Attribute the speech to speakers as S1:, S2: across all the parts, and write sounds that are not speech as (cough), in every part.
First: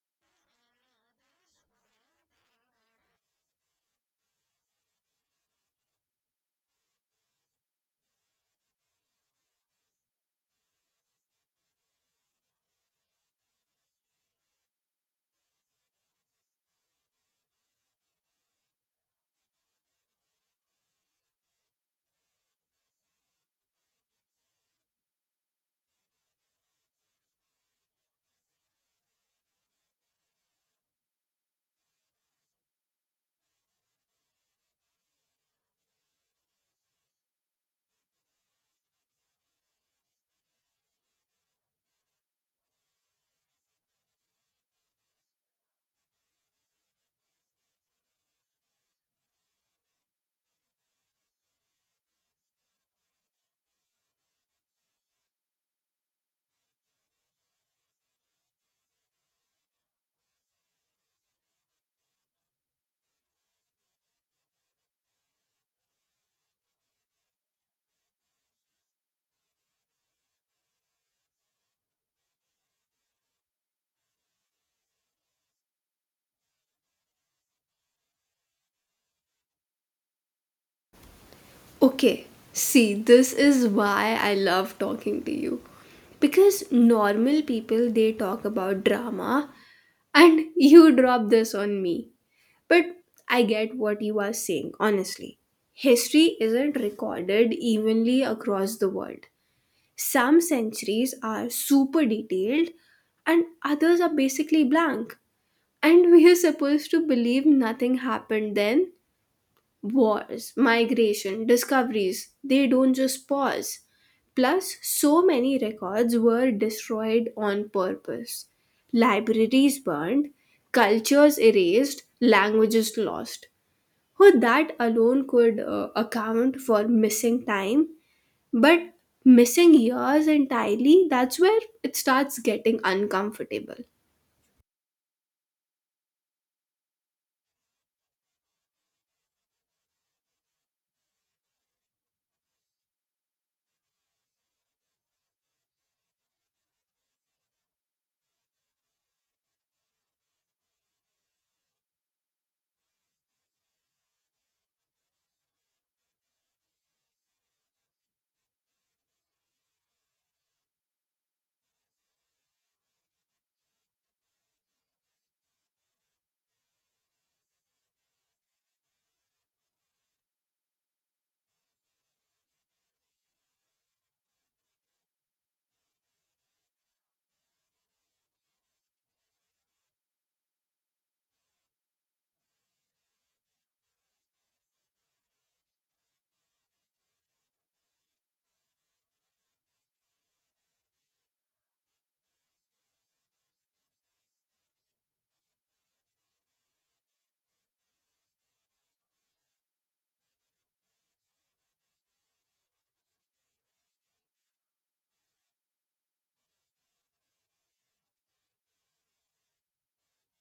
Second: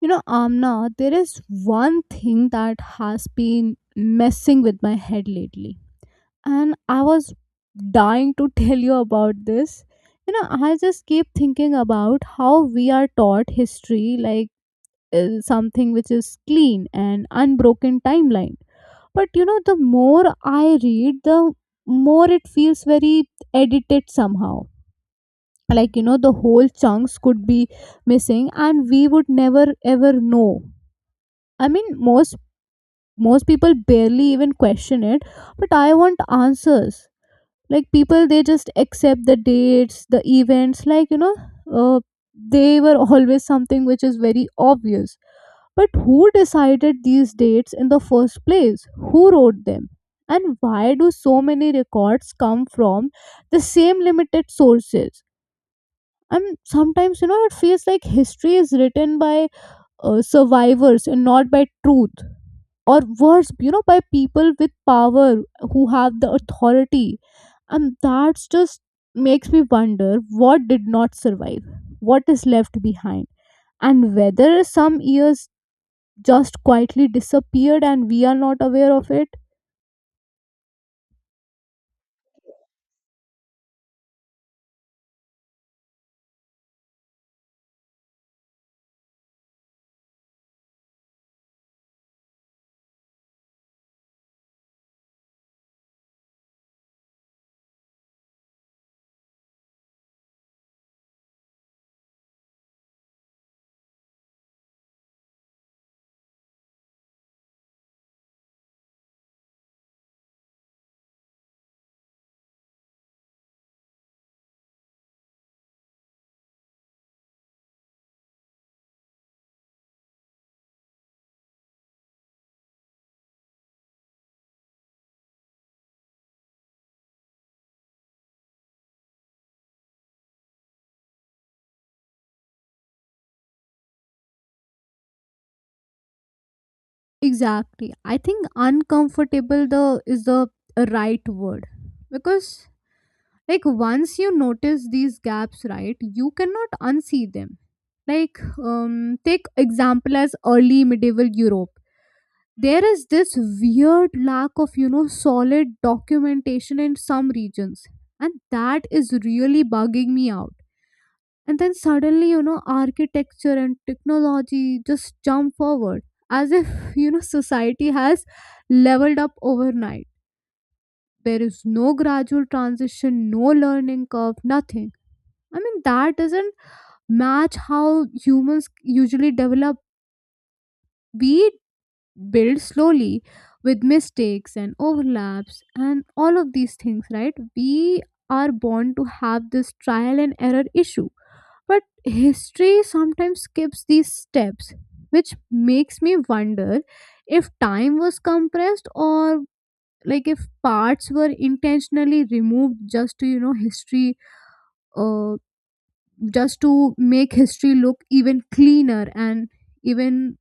S1: Amna, there is one thing that has been messing with my head lately. And I was dying to (laughs) tell you about this. I just keep thinking about how we are taught history, like something which is clean and unbroken timeline. But the more I read, the more it feels very edited somehow. Like, the whole chunks could be missing and we would never ever know. I mean, most people barely even question it, but I want answers. Like, people, they just accept the dates, the events, like uh, they were (laughs) always something which is very obvious. But who decided these dates in the first place? Who wrote them? And why do so many records come from the same limited sources? And sometimes it feels like history is written by survivors and not by truth. Or worse, by people with power, who have the authority. And that's just makes me wonder what did not survive, what is left behind, and whether some years just quietly disappeared and we are not aware of it.
S2: Okay, see, this is why I love talking to you. Because normal people they talk about drama and (laughs) you drop this on me. But I get what you are saying, honestly. History isn't recorded evenly across the world. Some centuries are super detailed and others are basically blank. And (laughs) we are supposed to believe nothing happened then. Wars, migration, discoveries, they don't just pause. Plus, so many records were destroyed on purpose. Libraries burned, cultures erased, languages lost. So that alone could account for missing time. But missing years entirely, that's where it starts getting uncomfortable.
S1: Exactly. I think uncomfortable the is the right word. Because, like, once you notice these gaps, right, you cannot unsee them. Like, take example as early medieval Europe. There is this weird lack of solid documentation in some regions, and that is really bugging me out. And then suddenly, architecture and technology just jump forward, as if (laughs) society has leveled up overnight. There is no gradual transition, no learning curve, nothing. I mean, that doesn't match how humans usually develop. We build slowly, with mistakes and overlaps and all of these things, right? We are born to have this trial and error issue. But history sometimes skips these steps, which makes me wonder if time was compressed, or like, if parts were intentionally removed uh, just to make history look even cleaner and even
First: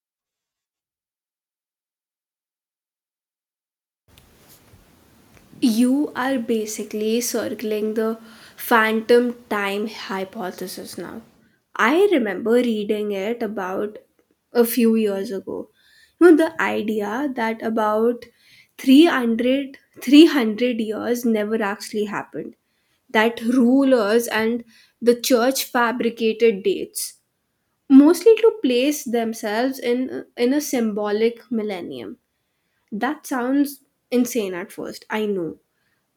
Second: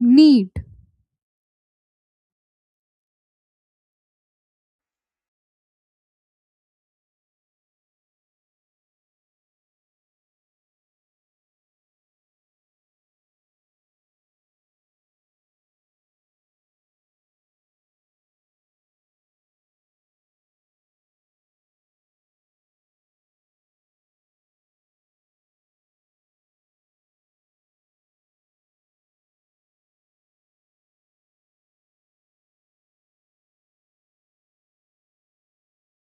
S1: neat.
S2: You are basically circling the phantom time hypothesis now. I remember reading it about a few years ago. You know, the idea that about three hundred years never actually happened, that rulers and the church fabricated dates, mostly to place themselves in a symbolic millennium. That sounds insane at first, I know,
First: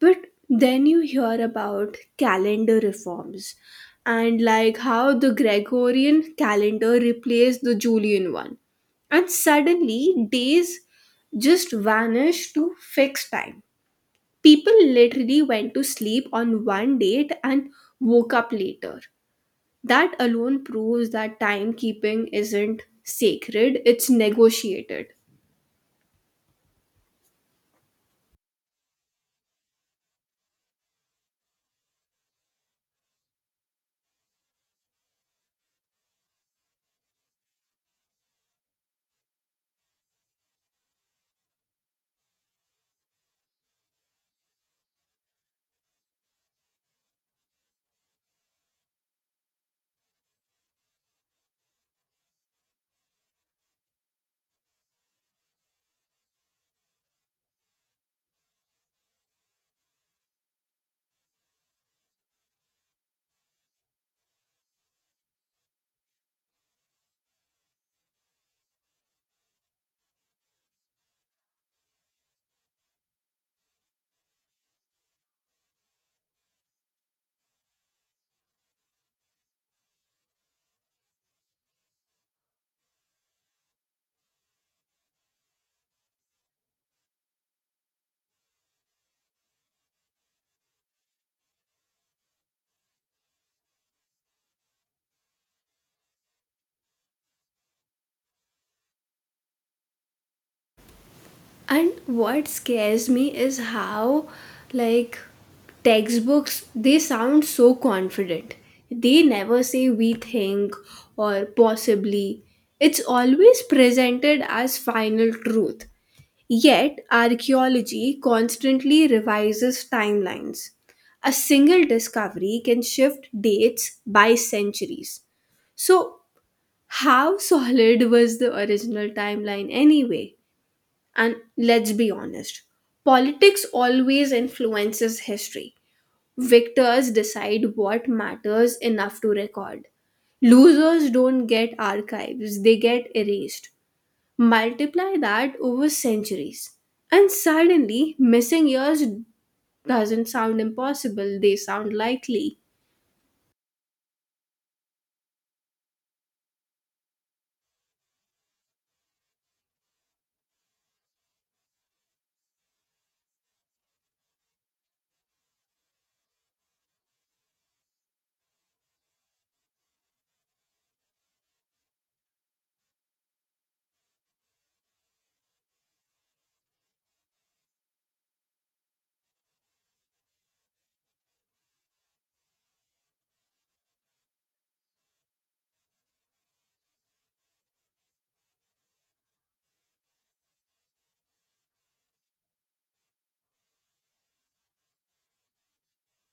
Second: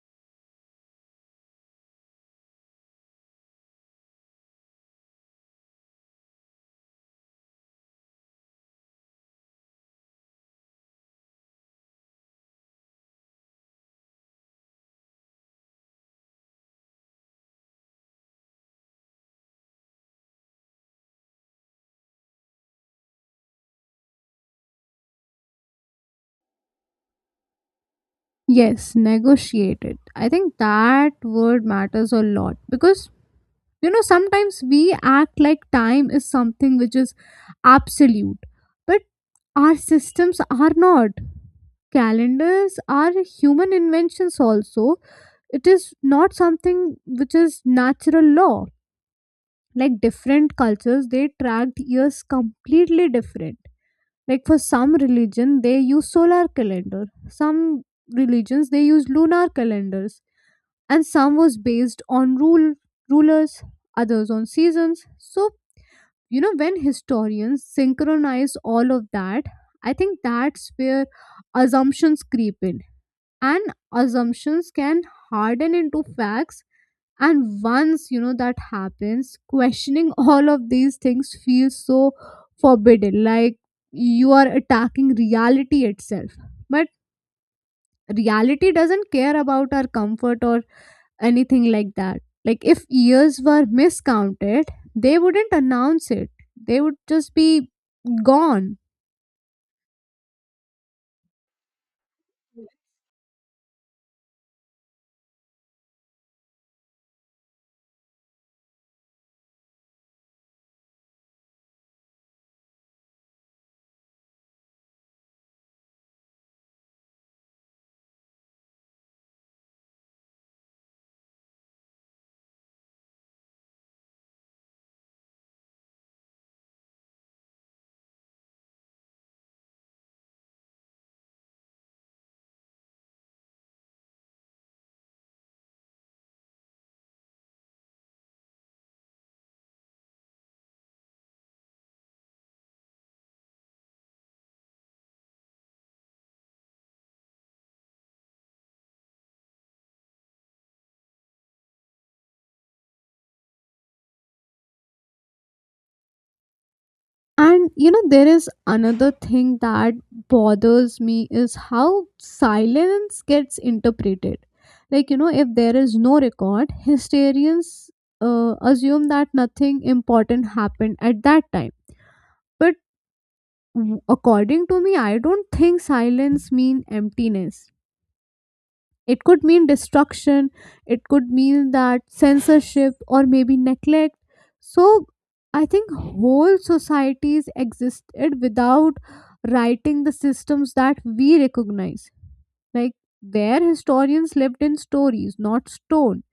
S2: but then you hear about calendar reforms and like how the Gregorian calendar replaced the Julian one. And suddenly days just vanished to fixed time. People literally went to sleep on one date and woke up later. That alone proves that timekeeping isn't sacred, it's negotiated.
S1: Yes, negotiate it. I think that word matters a lot, because sometimes we act like time is something which is absolute, but our systems are not. Calendars are human inventions also. It is not something which is natural law. Like, different cultures, they tracked years completely different, like for some religion they use solar calendar, some religions they use lunar calendars, and some was based on rulers, others on seasons. So when historians synchronize all of that, I think that's where assumptions creep in, and assumptions can harden into facts. And once that happens, questioning (laughs) all of these things feels so forbidden, like you are attacking reality itself. But reality doesn't care about our comfort or anything like that. Like, if years were miscounted, they wouldn't announce it, they would just be gone.
S2: And what scares me is how, like, textbooks, they sound so confident. They never say we think or possibly. It's always presented as final truth. Yet, archaeology constantly revises timelines. A single discovery can shift dates by centuries. So, how solid was the original timeline anyway? And let's be honest, politics always influences history. Victors decide what matters enough to record. Losers don't get archives, they get erased. Multiply that over centuries. And suddenly, missing years doesn't sound impossible, they sound likely.
S1: And there is another thing that bothers me is how silence gets interpreted. Like, if there is no record, hysterians assume that nothing important happened at that time. But according to me, I don't think silence means emptiness. It could mean destruction, it could mean that censorship, or maybe neglect. So I think whole societies existed without writing the systems that we recognize. Like, where historians lived in stories, not stone.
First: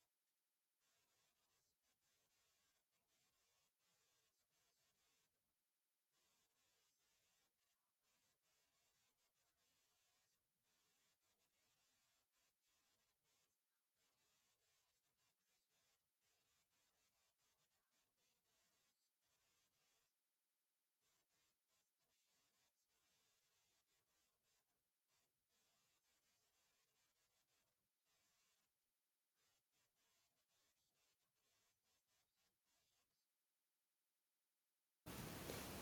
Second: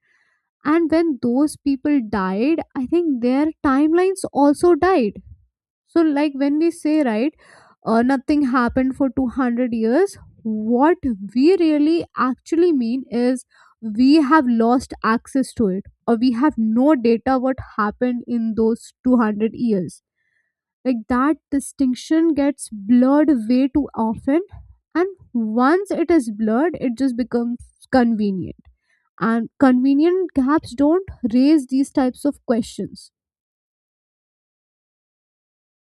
S1: And when those people died, I think their timelines also died. So, like, when we say, right, nothing happened for 200 years, what we really actually mean is we have lost access to it, or we have no data what happened in those 200 years. Like, that distinction gets blurred way too often. And once it is blurred, it just becomes convenient. And convenient gaps don't raise these types of questions.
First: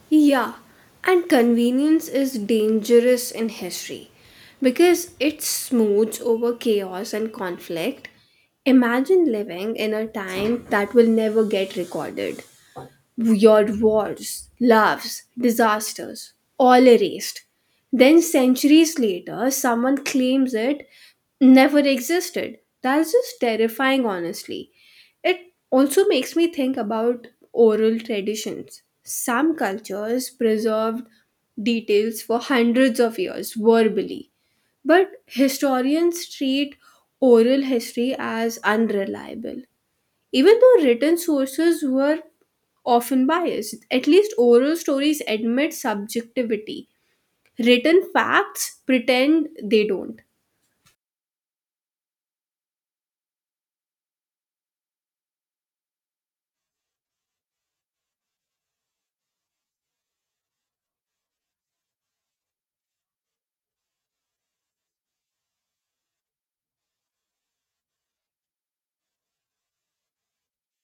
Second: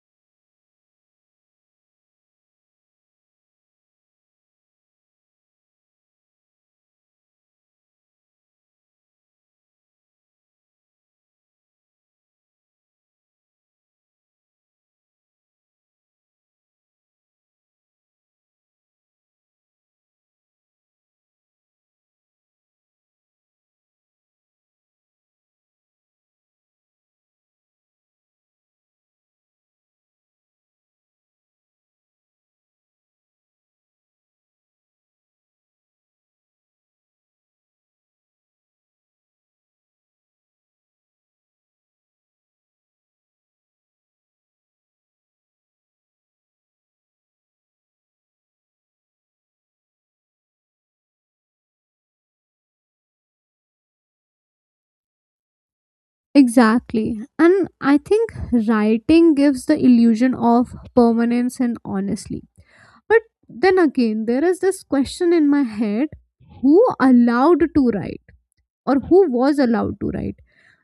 S2: Yeah, and convenience is dangerous in history because it smooths over chaos and conflict. Imagine living in a time that will never get recorded. Your wars, loves, disasters, all erased. Then, centuries later, someone claims it never existed. That's just terrifying, honestly. It also makes me think about oral traditions. Some cultures preserved details for hundreds of years verbally, but historians treat oral history as unreliable. Even though written sources were often biased, at least oral stories admit subjectivity. Written facts pretend they don't.
S1: Exactly. And I think writing gives the illusion of permanence and honestly. But then again, there is this question in my head: who allowed to write, or who was allowed to write?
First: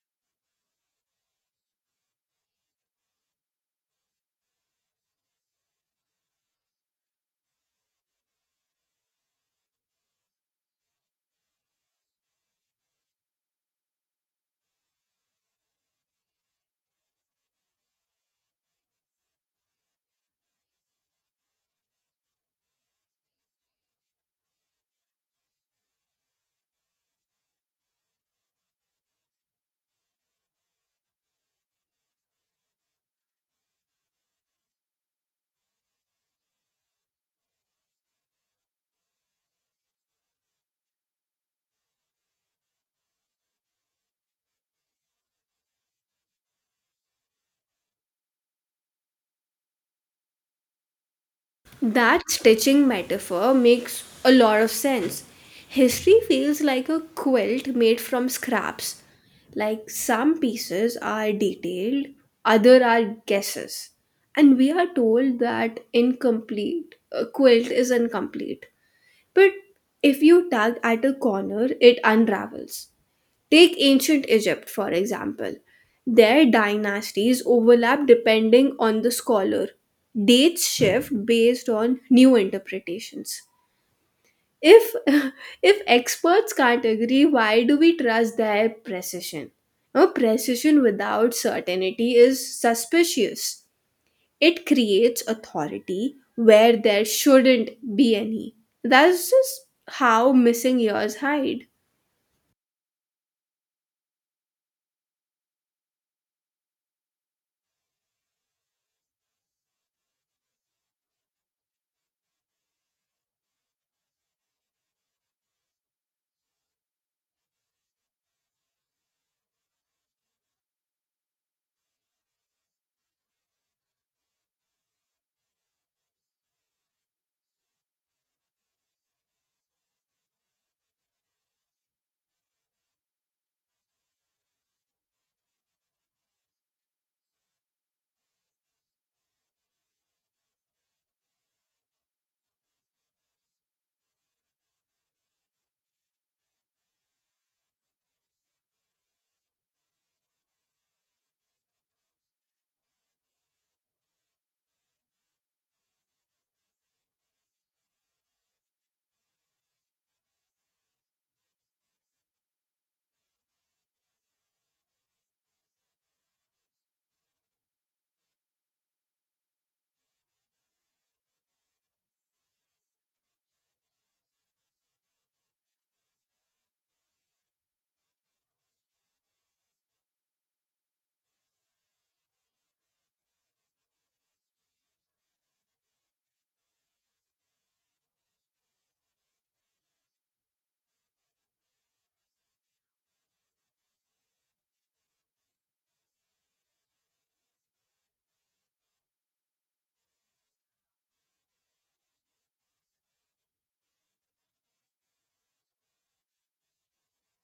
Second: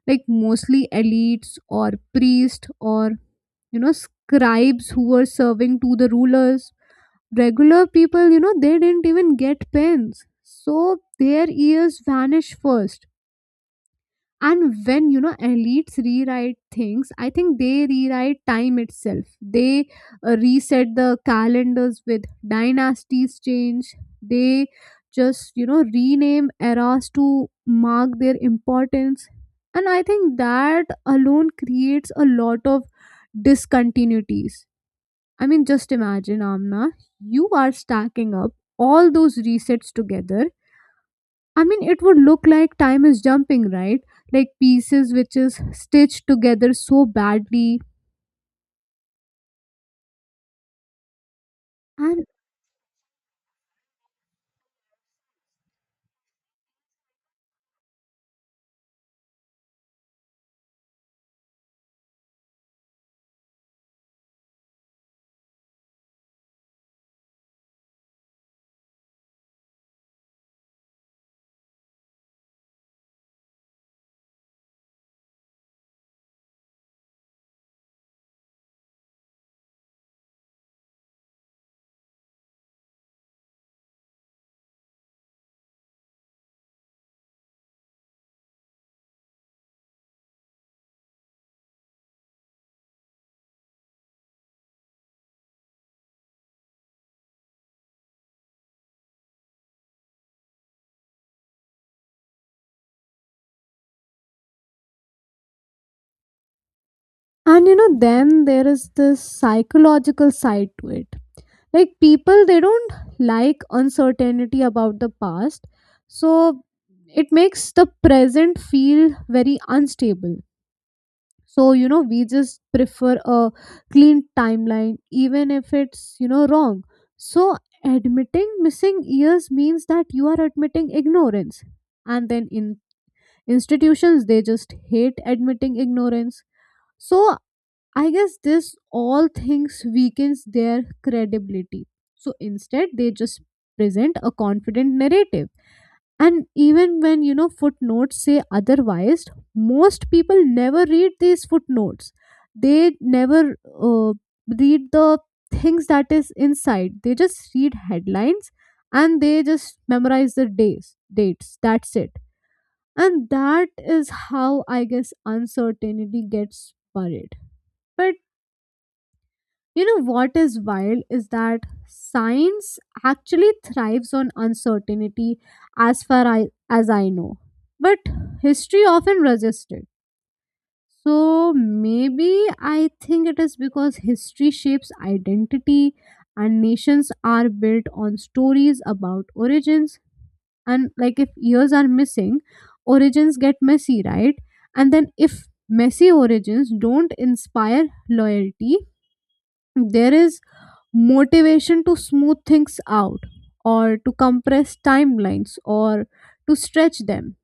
S1: Like, mostly elites, or priests, or scribes who were serving to the rulers. Regular people, they didn't even get pens. So their ears vanish first, and when elites rewrite things, I think they rewrite time itself. They reset the calendars with dynasties change. They just rename eras to mark their importance, and I think that alone creates a lot of discontinuities. I mean, just imagine, Amna, you are stacking up all those resets together. I mean, it would look like time is jumping, right? Like pieces which is stitched together so badly.
S2: That
S1: And
S2: stitching metaphor makes a lot of sense. History feels like a quilt made from scraps. Like some pieces are detailed, other are guesses. And we are told that incomplete a quilt is incomplete. But if you tug at a corner, it unravels. Take ancient Egypt, for example. Their dynasties overlap depending on the scholar. Dates shift based on new interpretations. If, (laughs) if experts can't agree, why do we trust their precision? Now, precision without certainty is suspicious. It creates authority where there shouldn't be any. That's just how missing years hide.
S1: and then there is this psychological side to it. Like, people, they don't like uncertainty about the past. So it makes the present feel very unstable. So we just prefer a clean timeline, even if it's wrong. So admitting missing years means that you are admitting ignorance, and then in institutions, they just hate admitting ignorance. So I guess this all things weakens their credibility. So instead they just present a confident narrative. And even when footnotes say otherwise, most people never read these footnotes. They never uh, read the things that is inside, they just read headlines. And they just memorize the days, dates, that's it. And that is how I guess uncertainty gets buried. But what is wild is that science actually thrives on uncertainty, as I know. But history often resists it. So maybe I think it is because history shapes identity, and nations are built on stories about origins. And like, if years are missing, origins get messy, right? And then if messy origins don't inspire loyalty, there is motivation to smooth things out, or to compress timelines, or to stretch them.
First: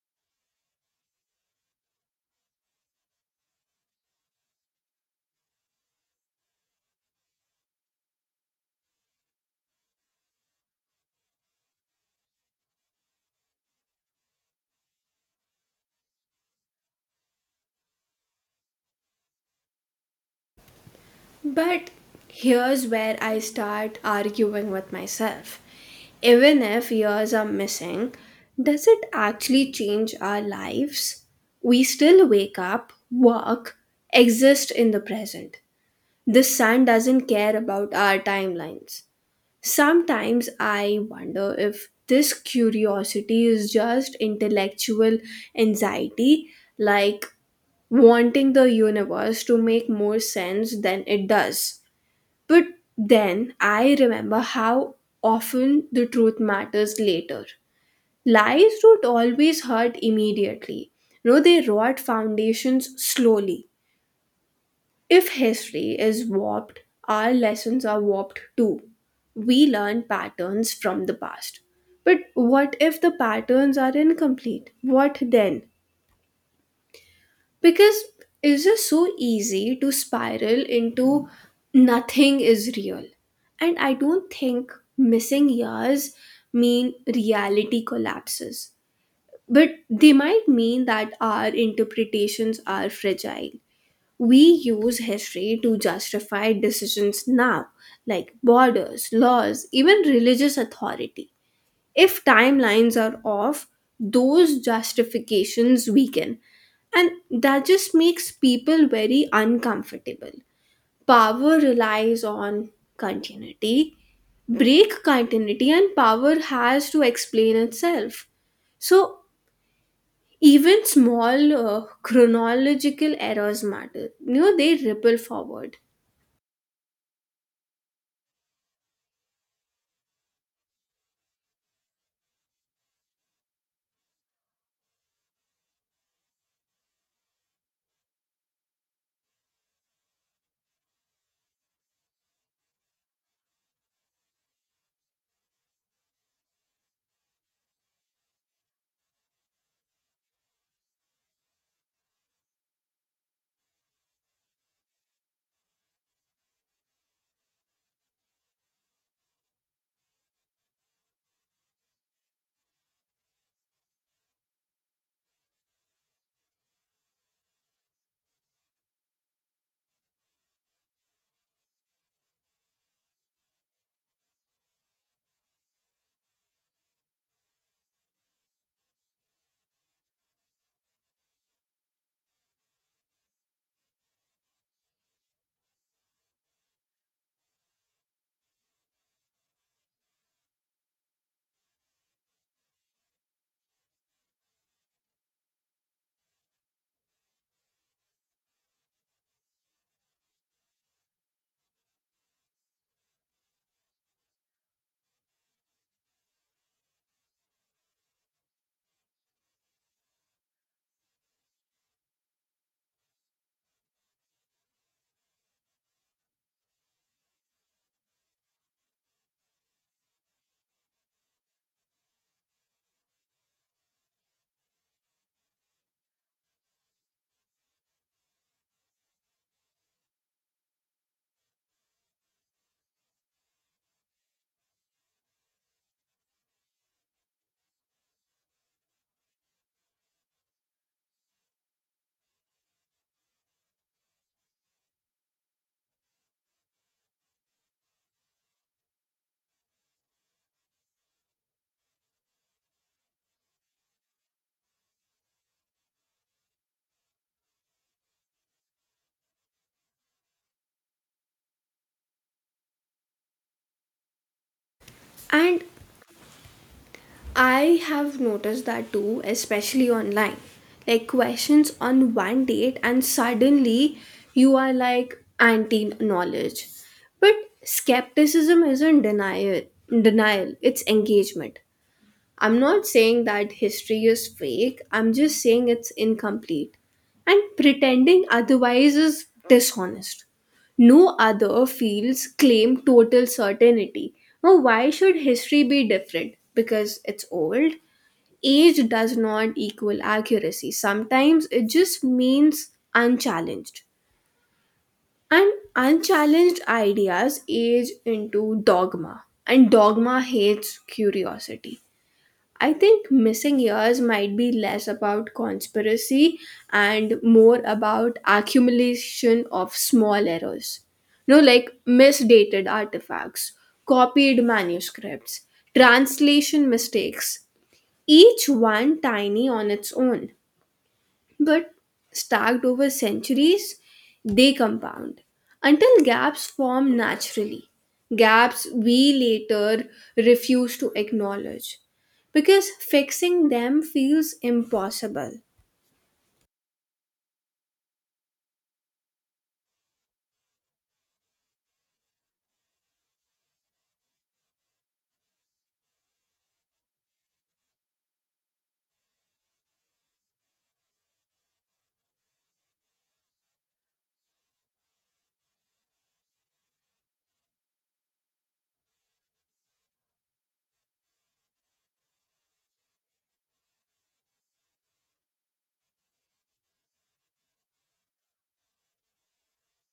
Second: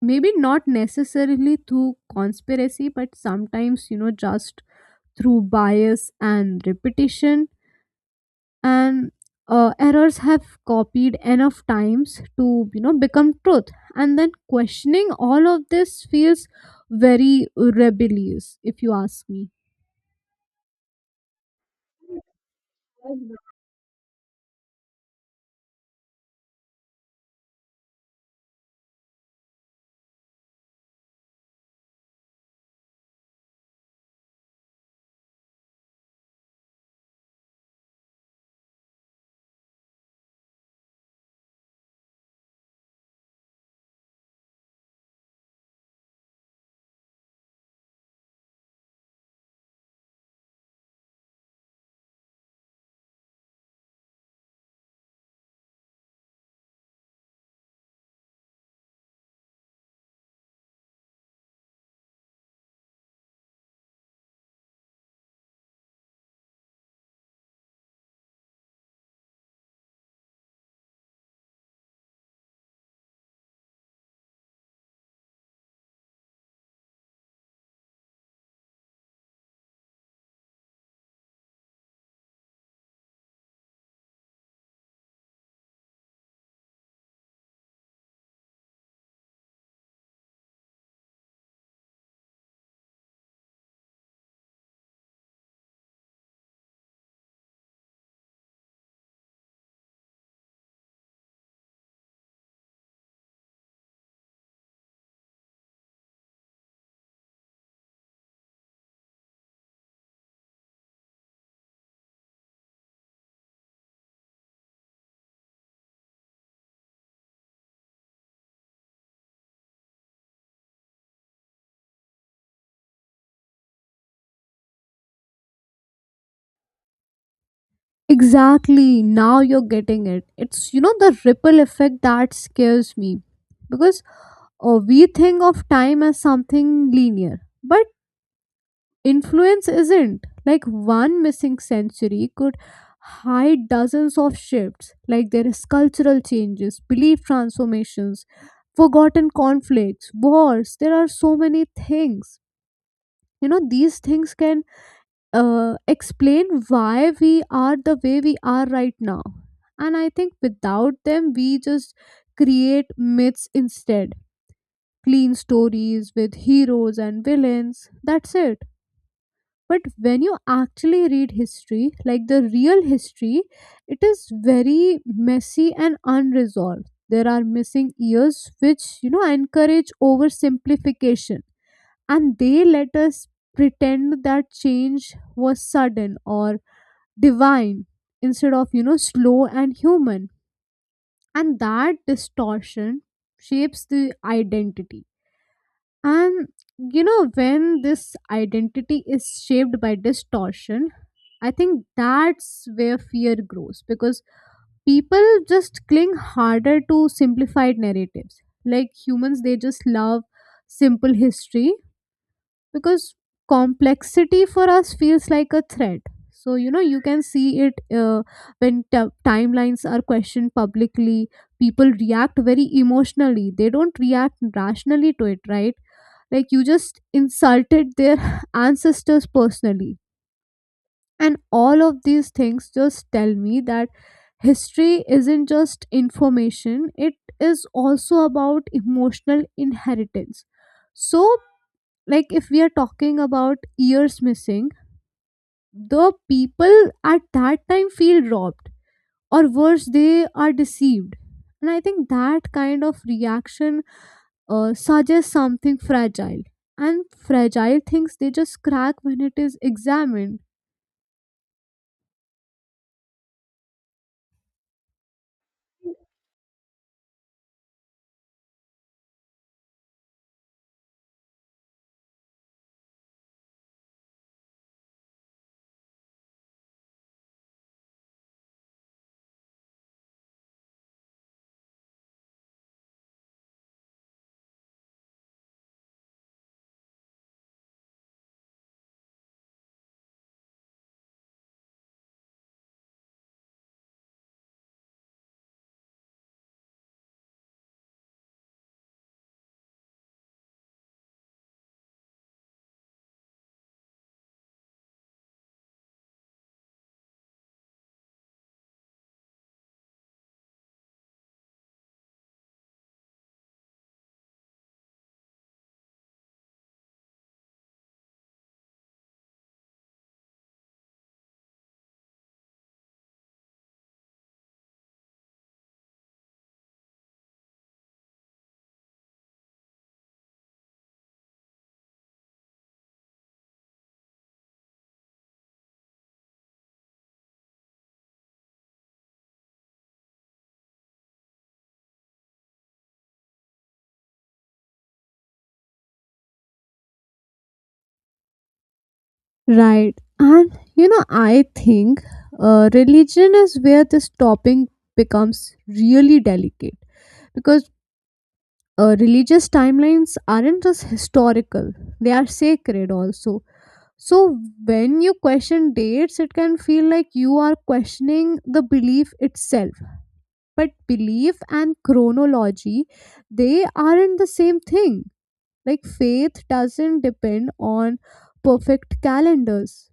S1: Maybe not necessarily through conspiracy, but sometimes just through bias and repetition. And errors have copied enough times to become truth. And then questioning all of this feels very rebellious, if you ask me.
S2: But here's where I start arguing with myself. Even if years are missing, does it actually change our lives? We still wake up, work, exist in the present. The sun doesn't care about our timelines. Sometimes I wonder if this curiosity is just intellectual anxiety, like wanting the universe to make more sense than it does. But then I remember how often the truth matters later. Lies don't always hurt immediately. No, they rot foundations slowly. If history is warped, our lessons are warped too. We learn patterns from the past. But what if the patterns are incomplete? What then? Because it's just so easy to spiral into nothing is real. And I don't think missing years mean reality collapses. But they might mean that our interpretations are fragile. We use history to justify decisions now, like borders, laws, even religious authority. If timelines are off, those justifications weaken. And that just makes people very uncomfortable. Power relies on continuity. Break continuity, and power has to explain itself. So, even small chronological errors matter. You know, they ripple forward.
S1: Exactly. Now you're getting it. It's, the ripple effect that scares me, because we think of time as something linear, but influence isn't. Like, one missing century could hide dozens of shifts. Like there is cultural changes, belief transformations, forgotten conflicts, wars. There are so many things. These things can explain why we are the way we are right now. And I think without them, we just create myths instead. Clean stories with heroes and villains. That's it. But when you actually read history, like the real history, it is very messy and unresolved. There are missing years which, encourage oversimplification. And they let us pretend that change was sudden or divine, instead of slow and human. And that distortion shapes the identity. And when this identity is shaped by distortion, I think that's where fear grows, because people just cling harder to simplified narratives. Like, humans, they just love simple history, because complexity for us feels like a threat. So you can see it when timelines are questioned publicly, people react very emotionally, they don't react rationally to it, right? Like, you just insulted their (laughs) ancestors personally. And all of these things just tell me that history isn't just information, it is also about emotional inheritance. So like, if we are talking about years missing, the people at that time feel robbed, or worse, they are deceived. And I think that kind of reaction suggests something fragile. And fragile things, they just crack when it is examined.
S2: And I have noticed that too, especially online. Like questions on one date, and suddenly you are like anti knowledge. But skepticism isn't denial, it's engagement. I'm not saying that history is fake, I'm just saying it's incomplete. And pretending otherwise is dishonest. No other fields claim total certainty. Now, why should history be different? Because it's old? Age does not equal accuracy. Sometimes it just means unchallenged. And unchallenged ideas age into dogma, and dogma hates curiosity. I think missing years might be less about conspiracy and more about accumulation of small errors. You know, like misdated artifacts, copied manuscripts, translation mistakes, each one tiny on its own, but stacked over centuries, they compound until gaps form naturally. Gaps we later refuse to acknowledge because fixing them feels impossible.
S1: Right. And I think religion is where this topping becomes really delicate, because religious timelines aren't just historical, they are sacred also. So, when you question dates, it can feel like you are questioning the belief itself. But belief and chronology, they aren't the same thing. Like, faith doesn't depend on perfect calendars.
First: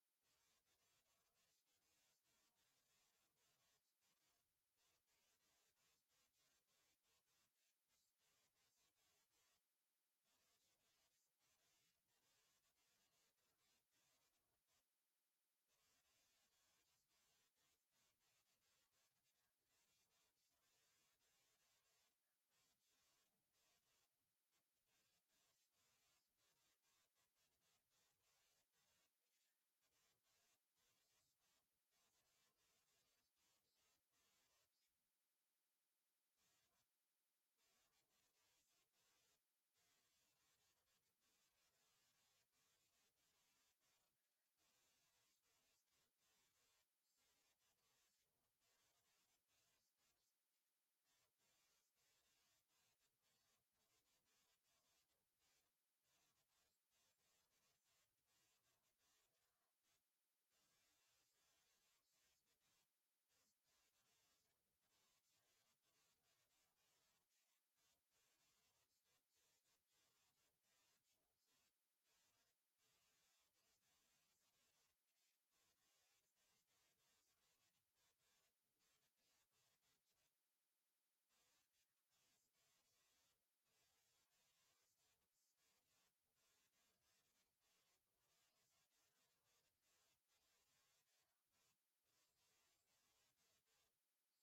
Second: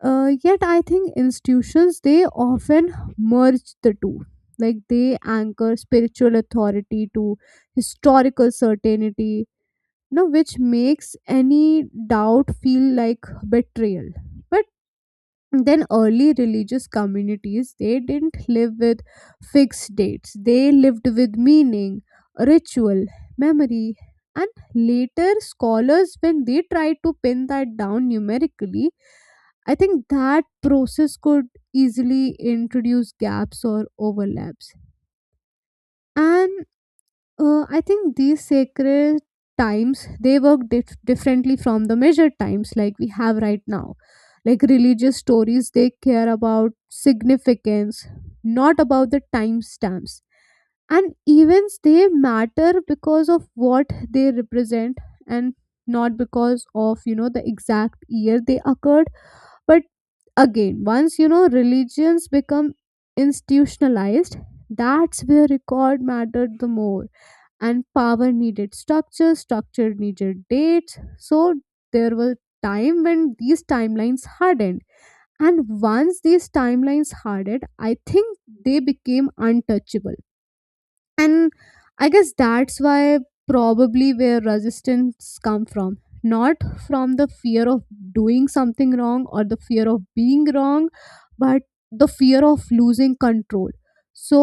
S1: Yet, I think institutions they often merge the two. Like, they anchor spiritual authority to historical certainty, know which makes any doubt feel like betrayal. But then, early religious communities, they didn't live with fixed dates, they lived with meaning, ritual, memory. And later scholars, when they tried to pin that down numerically, I think that process could easily introduce gaps or overlaps. And I think these sacred times they work differently from the measured times like we have right now. Like religious stories, they care about significance, not about the timestamps. And events they matter because of what they represent, and not because of the exact year they occurred. But again, once religions become institutionalized, that's where record mattered the more, and power needed structure, structure needed dates. So there was time when these timelines hardened. And once these timelines hardened, I think they became untouchable, and I guess that's why, probably, where resistance come from. Not from the fear of doing something wrong or the fear of being wrong, but the fear of losing control. So,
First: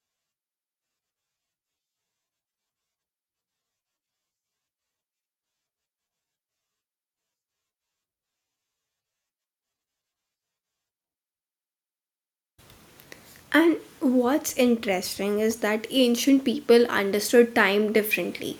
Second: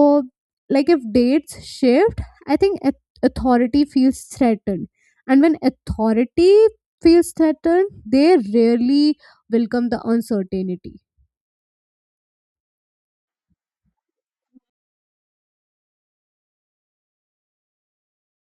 S1: like, if dates shift, I think authority feels threatened, and when authority feels threatened, they rarely welcome the uncertainty.
S2: And what's interesting is that ancient people understood time differently.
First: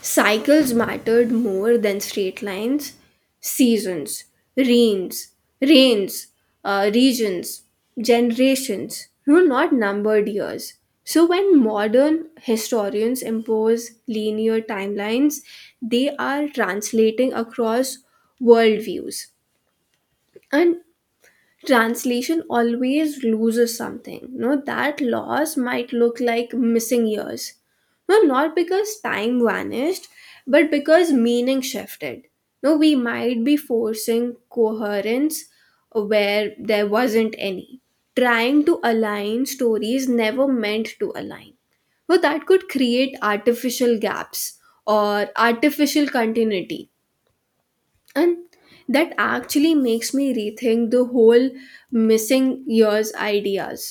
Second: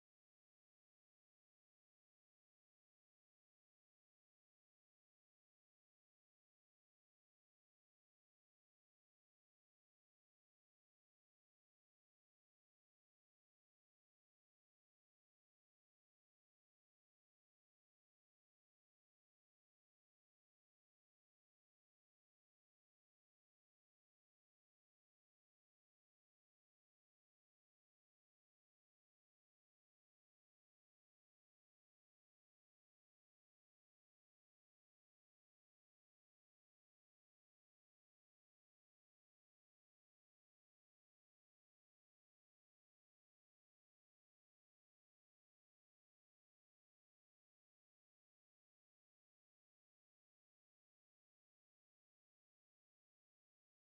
S2: Cycles mattered more than straight lines, seasons, rains, rains, regions, generations, you know, not numbered years. So when modern historians impose linear timelines, they are translating across worldviews. And translation always loses something. No, that loss might look like missing years. No, not because time vanished, but because meaning shifted. No, we might be forcing coherence where there wasn't any. Trying to align stories never meant to align. No, that could create artificial gaps or artificial continuity, and that actually makes me rethink the whole missing years ideas.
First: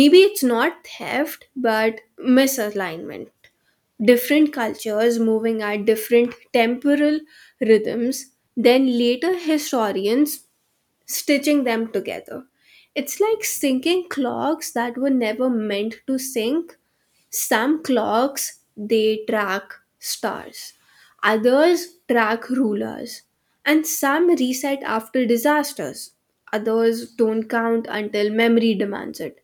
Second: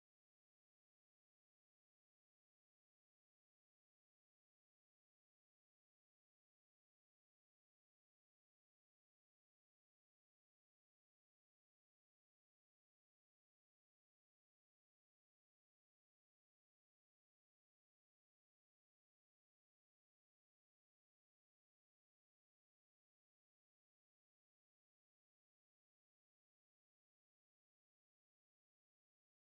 S2: Maybe it's not theft but misalignment, different cultures moving at different temporal rhythms, then later historians stitching them together. It's like syncing clocks that were never meant to sync. Some clocks they track stars, others track rulers, and some reset after disasters. Others don't count until memory demands it.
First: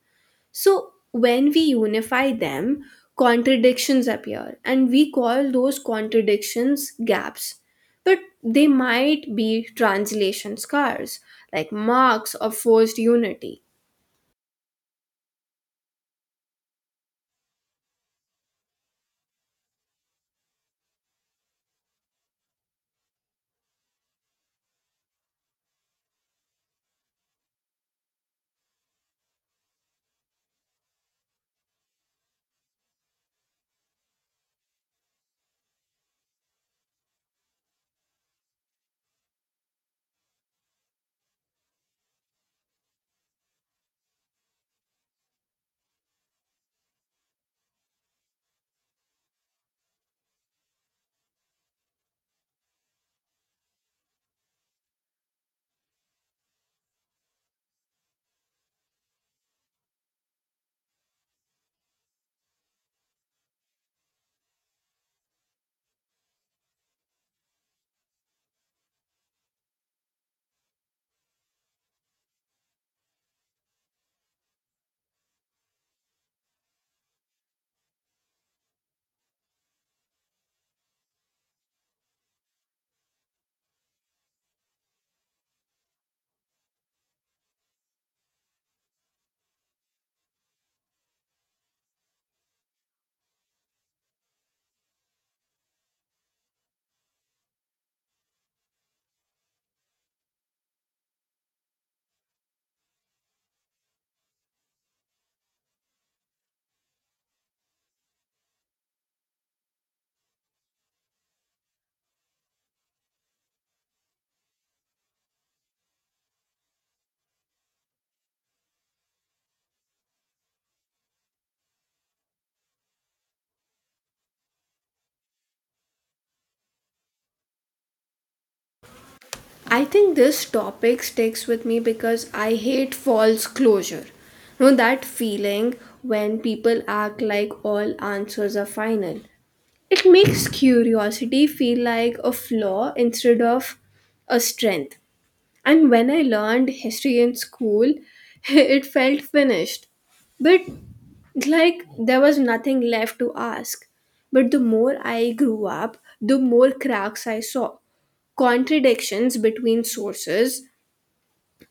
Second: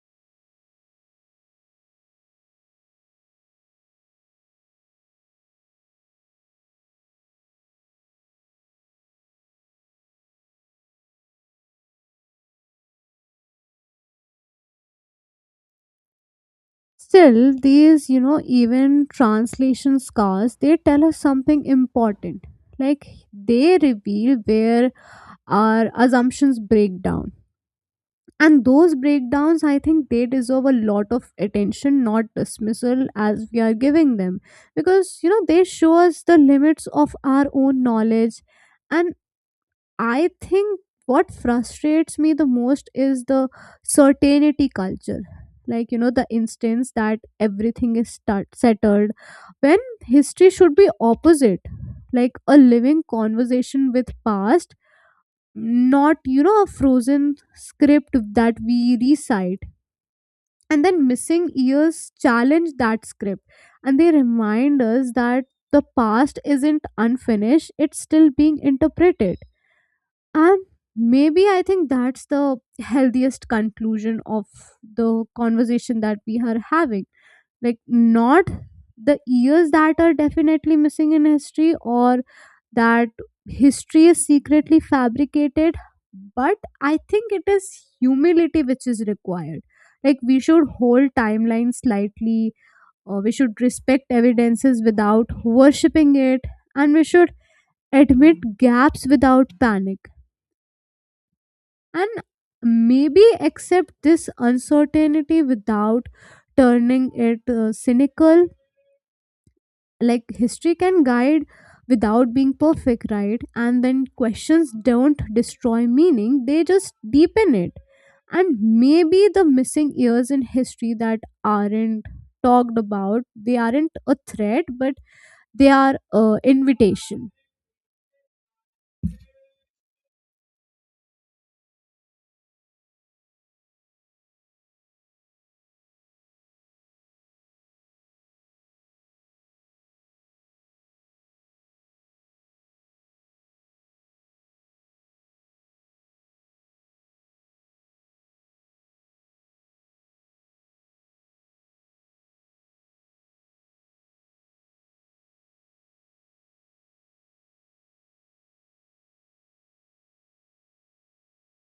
S2: So when we unify them, contradictions appear, and we call those contradictions gaps. But they might be translation scars, like marks of forced unity.
S1: Still, these, you know, even translation scars, they tell us something important. Like, they reveal where our assumptions break down. And those breakdowns, I think, they deserve a lot of attention, not dismissal as we are giving them, because, you know, they show us the limits of our own knowledge. And I think what frustrates me the most is the certainty culture. Like, you know, the instance that everything is start, settled, when history should be opposite. Like a living conversation with past, not, you know, a frozen script that we recite. And then missing years challenge that script, and they remind us that the past isn't unfinished, it's still being interpreted. And maybe I think that's the healthiest conclusion of the conversation that we are having. Like, not the years that are definitely missing in history, or that history is secretly fabricated, but I think it is humility which is required. Like, we should hold timelines slightly, or we should respect evidences without worshipping it, and we should admit gaps without panic, and maybe accept this uncertainty without turning it cynical. Like history can guide without being perfect, right? And then questions don't destroy meaning, they just deepen it. And maybe the missing years in history that aren't talked about, they aren't a threat, but they are a invitation.
S2: I think this topic sticks with me because I hate false closure. You know, that feeling when people act like all answers are final. It makes curiosity feel like a flaw instead of a strength. And when I learned history in school, (laughs) it felt finished. But like there was nothing left to ask. But the more I grew up, the more cracks I saw, contradictions between sources,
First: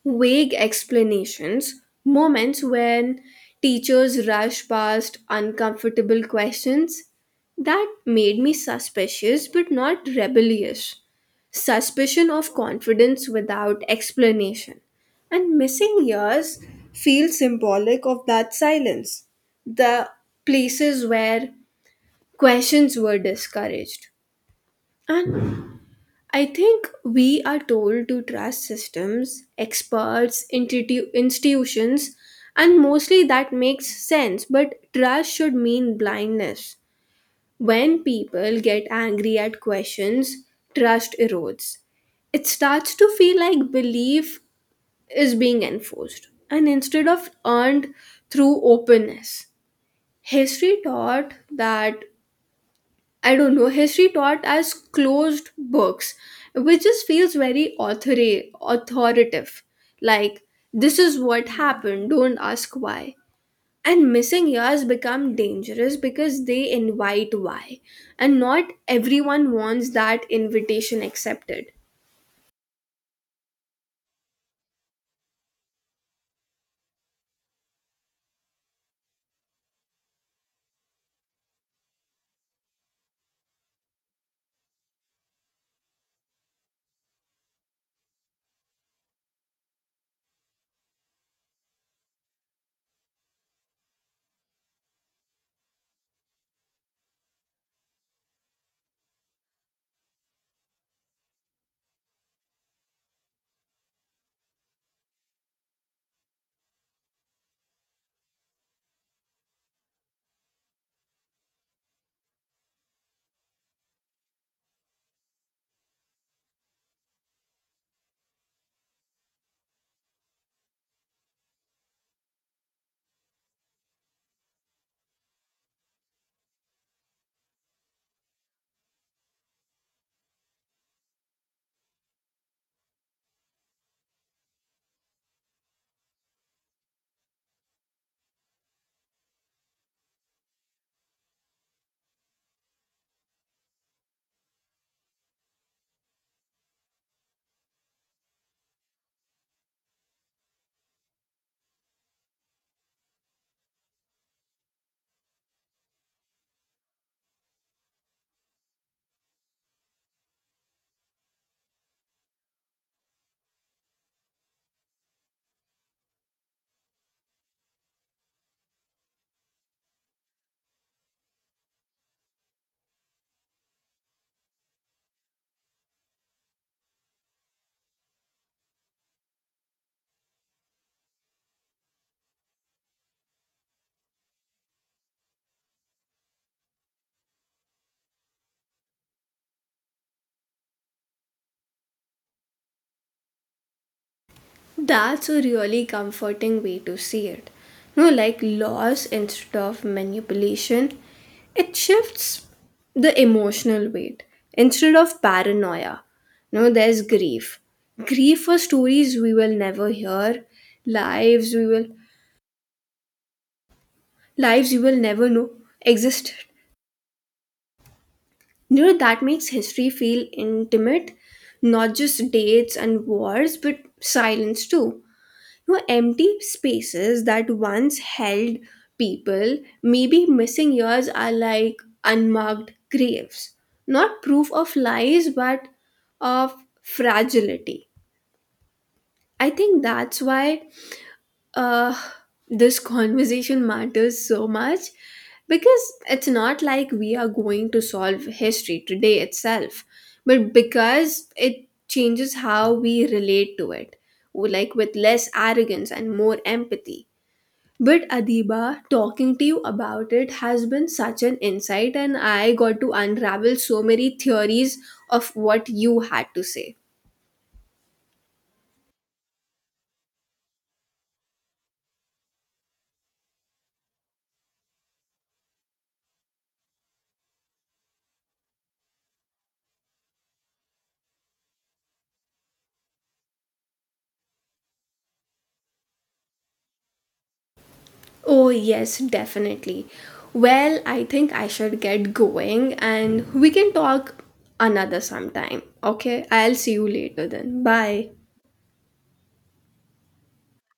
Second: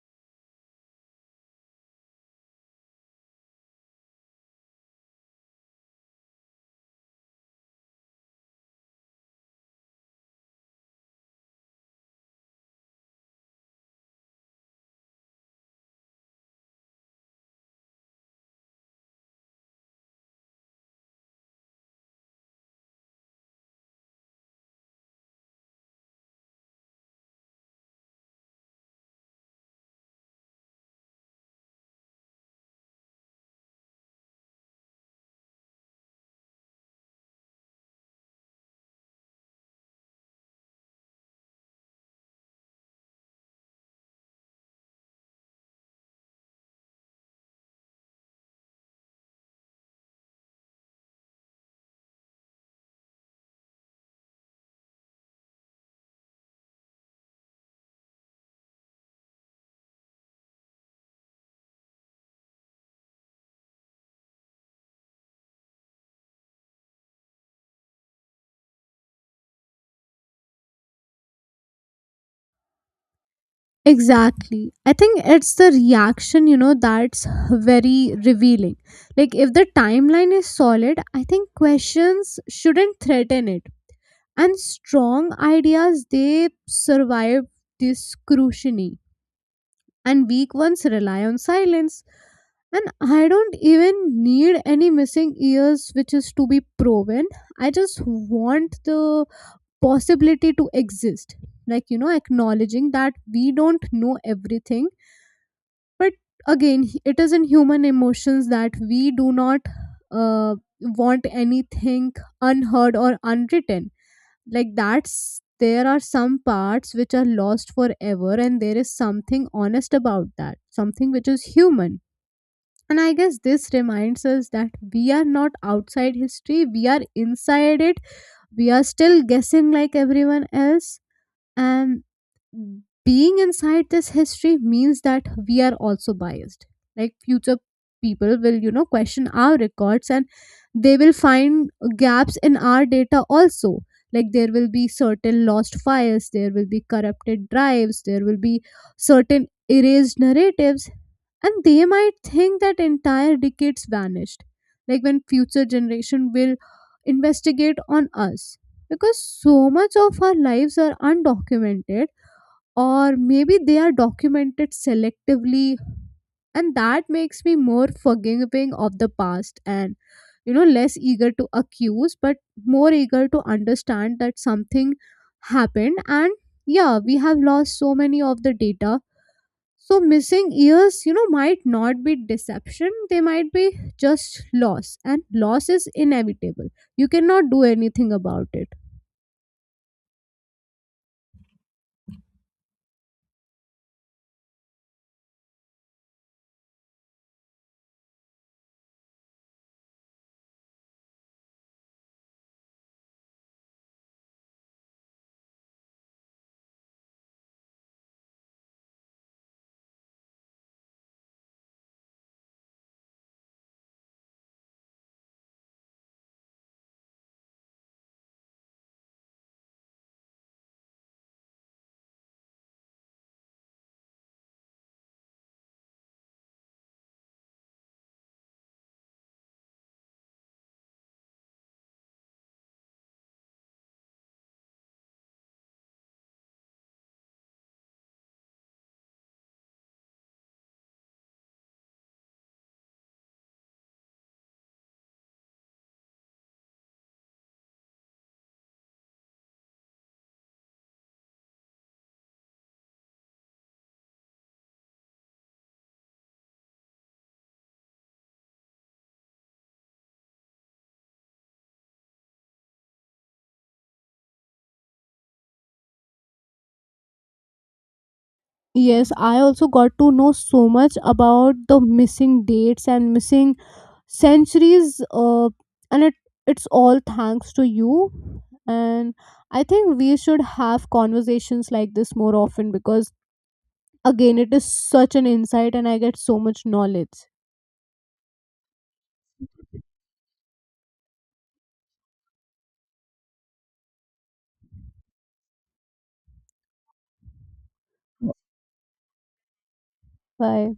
S2: vague explanations, moments when teachers rush past uncomfortable questions. That made me suspicious but not rebellious. Suspicion of confidence without explanation. And missing years feel symbolic of that silence, the places where questions were discouraged. And I think we are told to trust systems, experts, institutions, and mostly that makes sense, but trust should mean blindness. When people get angry at questions, trust erodes. It starts to feel like belief is being enforced and instead of earned through openness. History taught that, I don't know, history taught as closed books, which just feels very authoritative. Like, this is what happened, don't ask why. And missing years become dangerous because they invite why. And not everyone wants that invitation accepted.
S1: Exactly, I think it's the reaction, you know, that's very revealing. Like, if the timeline is solid, I think questions shouldn't threaten it. And strong ideas, they survive this scrutiny, and weak ones rely on silence. And I don't even need any missing ears which is to be proven. I just want the possibility to exist. Like, you know, acknowledging that we don't know everything. But again, it is in human emotions that we do not uh, want anything unheard or unwritten. Like, that's, there are some parts which are lost forever, and there is something honest about that, something which is human. And I guess this reminds us that we are not outside history, we are inside it. We are still guessing like everyone else. And being inside this history means that we are also biased. Like, future people will, you know, question our records, and they will find gaps in our data also. Like, there will be certain lost files, there will be corrupted drives, there will be certain erased narratives, and they might think that entire decades vanished, like when future generation will investigate on us, because so much of our lives are undocumented, or maybe they are documented selectively. And that makes me more forgiving of the past, and, you know, less eager to accuse, but more eager to understand that something happened. And yeah, we have lost so many of the data. So missing years, you know, might not be deception, they might be just loss. And loss is inevitable, you cannot do anything about it.
S2: That's a really comforting way to see it. No, like loss instead of manipulation, it shifts the emotional weight instead of paranoia. No, there's grief. Grief for stories we will never hear, lives we will lives you will never know existed. You know that makes history feel intimate, not just dates and wars, but silence too. No, empty spaces that once held people, maybe missing years, are like unmarked graves. Not proof of lies, but of fragility. I think that's why uh, this conversation matters so much, because it's not like we are going to solve history today itself, but because it changes how we relate to it, like with less arrogance and more empathy. But Adiba, talking to you about it has been such an insight, and I got to unravel so many theories of what you had to say.
S1: Yes, I also got to know so much about the missing dates and missing centuries, and it's all thanks to you. And I think we should have conversations like this more often, because again, it is such an insight, and I get so much knowledge.
S2: Oh, yes, definitely. Well, I think I should get going, and we can talk another sometime. Okay, I'll see you later then. Bye.
S1: Bye.